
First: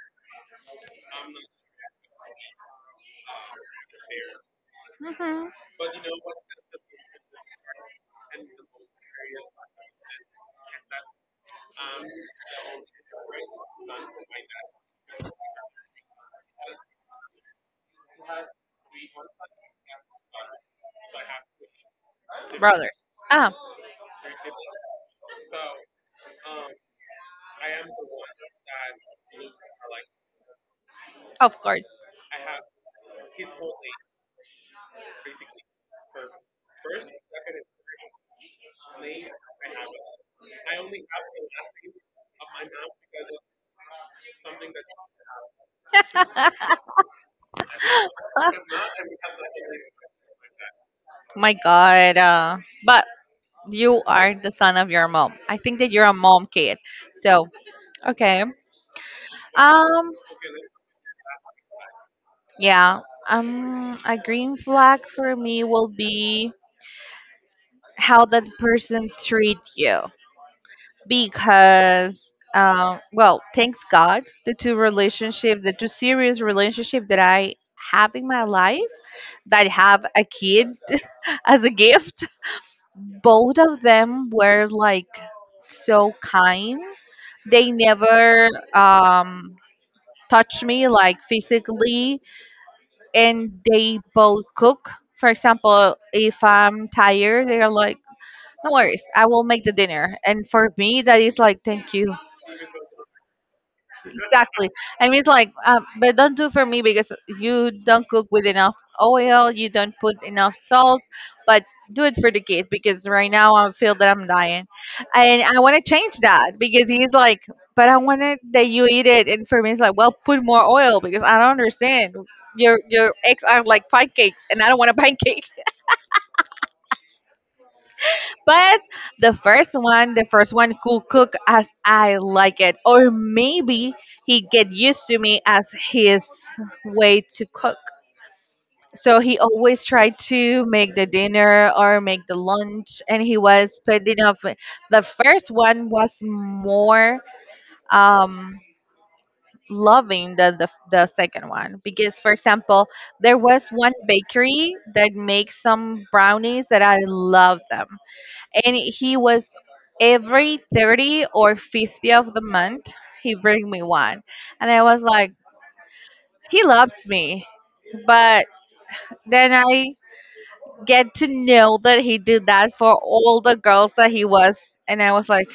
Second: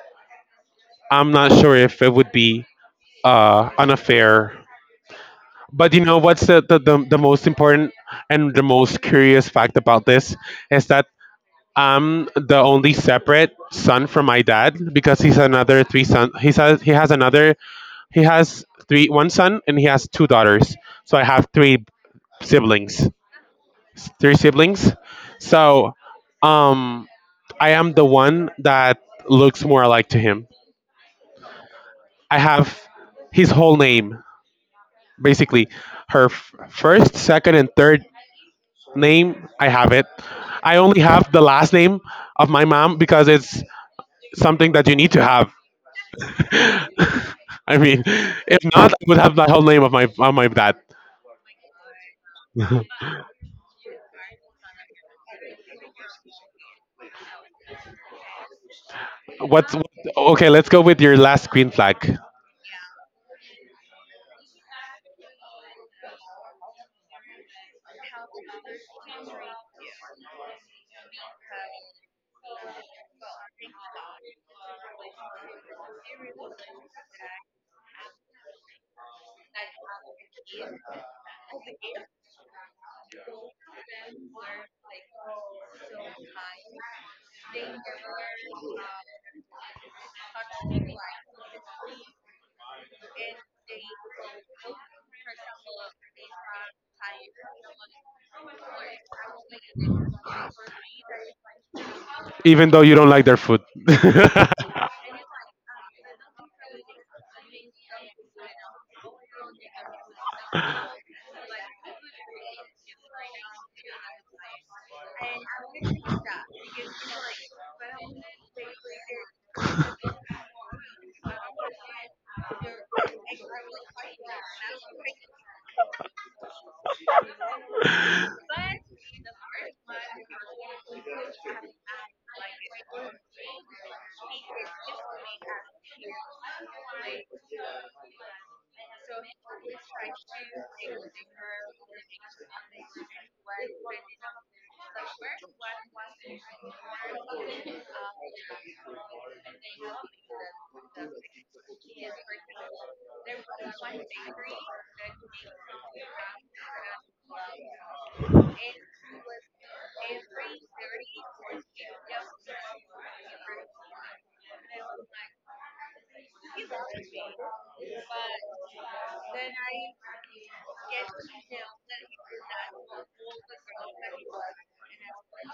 A: I'm not sure if it would be an affair.
B: Hmm.
A: But you know what's the most important and the most curious fact about this is that I'm the only separate son from my dad because he's another three son. He has three one son and he has two daughters. So I have three
B: Brother.
A: siblings.
B: Ah,
A: Three siblings. So um, I am the one that looks more alike to him.
B: of course. *laughs*
A: I have his whole name, basically. Her f- first, second, and third name, I have it. I only have the last name of my mom because it's something that you need to have. *laughs* I mean, if not, I would have the whole name of my dad.
B: My God. But you are the son of your mom. I think that you're a mom kid. So okay.
A: What's what,
B: Um.
A: okay? Let's go with your last green flag,
B: Yeah. A green flag for me will be how that person treat you. Because well, thanks God, the two serious relationship that I have in my life, that have a kid *laughs* as a gift, both of them were like so kind. They never touch me like physically, and they both cook. For example, if I'm tired, they're like, no worries, I will make the dinner. And for me that is like, thank you.
A: even though you don't like their food. *laughs*
B: Exactly. And mean, it's like, but don't do for me because you don't cook with enough oil, you don't put enough salt, but do it for the kid because right now I feel that I'm dying. And I want to change that because he's like, but I wanted that you eat it. And for me, it's like, well, put more oil because I don't understand. Your eggs are like pancakes and I don't want a *laughs* pancake. But the first one could cook as I like it, or maybe he get used to me as his way to cook. So he always tried to make the dinner or make the lunch, and he was putting up. The first one was more um, loving than the second one because, for example, there was one bakery that makes some brownies that I love them. And he was, every 30 or 50 of the month, he bring me one. And I was like, he loves me. But then I get to know that he did that for all the girls that he was. And I was like,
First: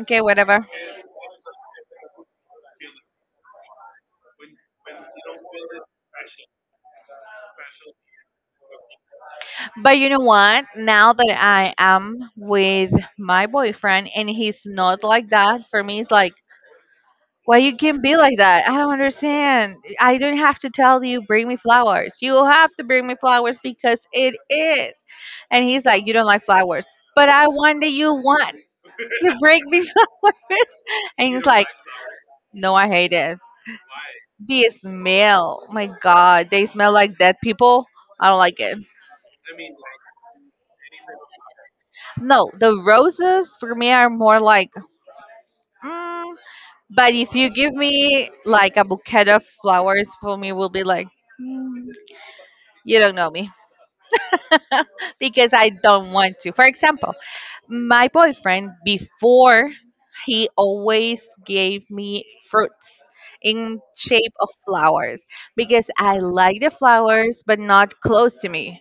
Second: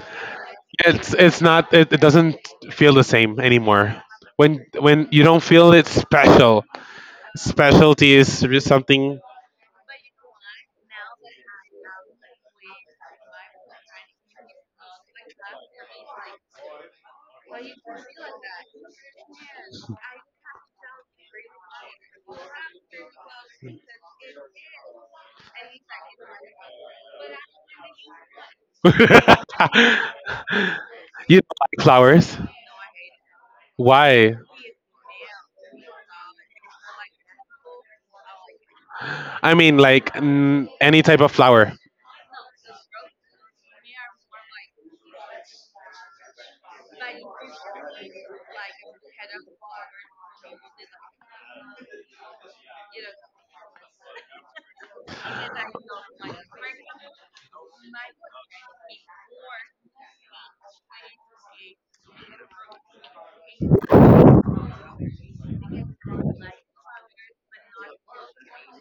B: okay, whatever.
A: It's not it, it doesn't feel the same anymore. When you don't feel it special. Specialty is re- something.
B: But you know what? Now that I am with my boyfriend and he's not like that, for me it's like, why you can't be like that? I don't understand. I don't have to tell you bring me flowers. You will have to bring me flowers because it is. And he's like, you don't like flowers, but I want that you want
A: *laughs*
B: to
A: You
B: bring me *laughs* flowers. And
A: don't
B: he's like,
A: like flowers?
B: no, I hate it.
A: Why?
B: The smell, my God, they smell like dead people. I don't like it.
A: I mean like n- any type of flower.
B: No, the roses for me are more like. Mm, but if you give me like a bouquet of flowers, for me will be like, mm, you don't know me. *laughs* Because I don't want to. For example, my boyfriend before, he always gave me fruits in shape of flowers, because I like the flowers but not close to me.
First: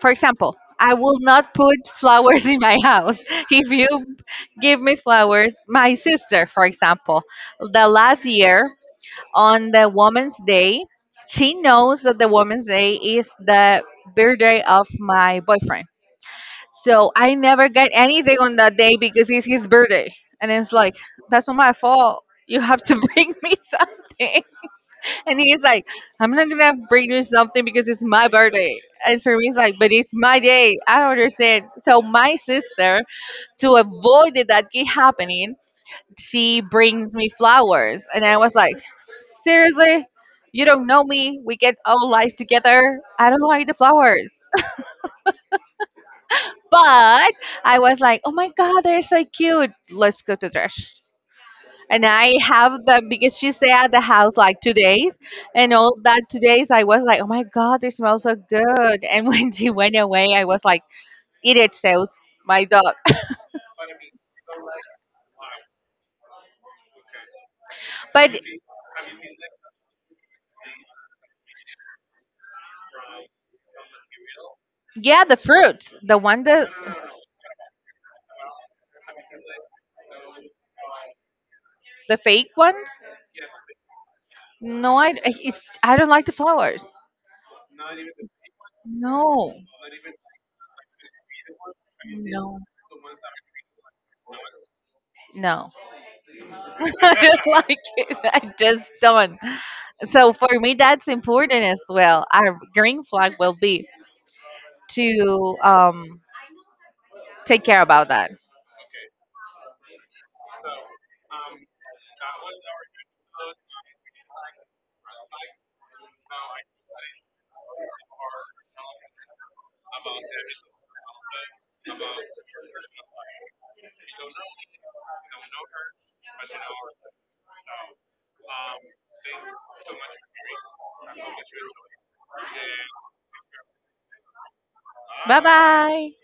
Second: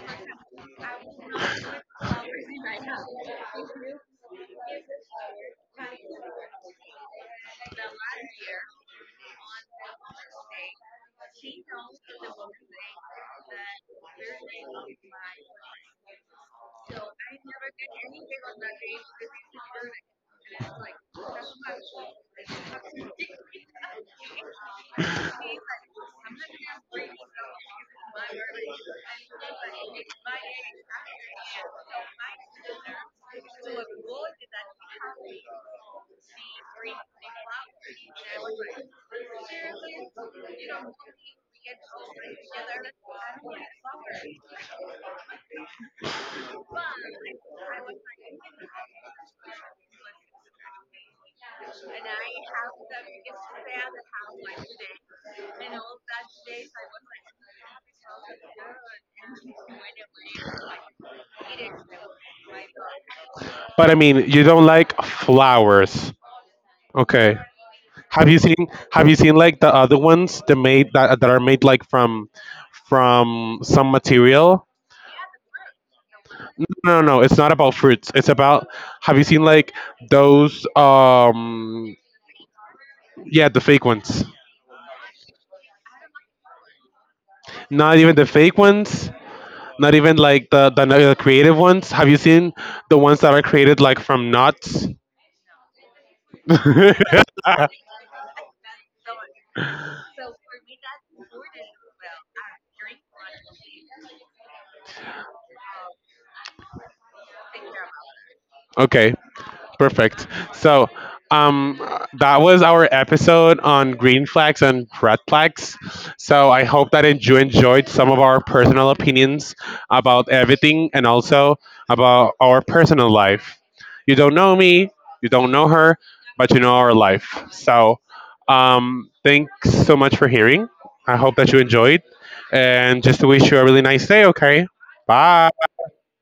B: For example, I will not put *laughs* flowers in my house. *laughs* If you give me flowers, my sister, for example, the last year on the Woman's Day, she knows that the Woman's Day is the birthday of my boyfriend, so I never get anything on that day because it's his birthday. And it's like, that's not my fault. You have to *laughs* bring me something. And he's like, I'm not going to bring you something because it's my birthday. And for me, it's like, but it's my day. I don't understand. So my sister, to avoid it that keep happening, she brings me flowers. And I was like, seriously? You don't know me. We get all life together. I don't like the flowers. But I was like, oh my God, they're so cute. Let's go to Trash. And I have them because she stayed at the house like 2 days. And all that 2 days, I was like, oh my God, they smell so good. And *laughs* when she went away, I was like, eat it, sales, my dog. *laughs*
A: But I mean, you don't like flowers. Okay. Have
B: But
A: you seen, have you seen like the other ones that made that that are made like from some material?
B: yeah, the fruits, the one
A: No,
B: that.
A: no, no. It's not about fruits. It's about, have you seen like those?
B: The fake ones.
A: Yeah, the fake ones.
B: No, I don't like the flowers.
A: Not even the fake ones.
B: No,
A: Not even like the creative ones. Have you seen
B: no,
A: the ones that are created like from nuts?
B: no. *laughs* I don't like it. I just don't. So
A: *laughs*
B: for me, that's important as well. Our green flag will be to take care about that.
A: Okay. Perfect. So um, that was our episode on green flags and red flags. So I hope that en- you enjoyed some of our personal opinions about everything and also about our personal life. You don't know me, you don't know her, but you know our life. So thanks so much for hearing. I hope that you enjoyed and just to wish you a really nice day, okay?
B: Bye
A: Bye.
B: bye.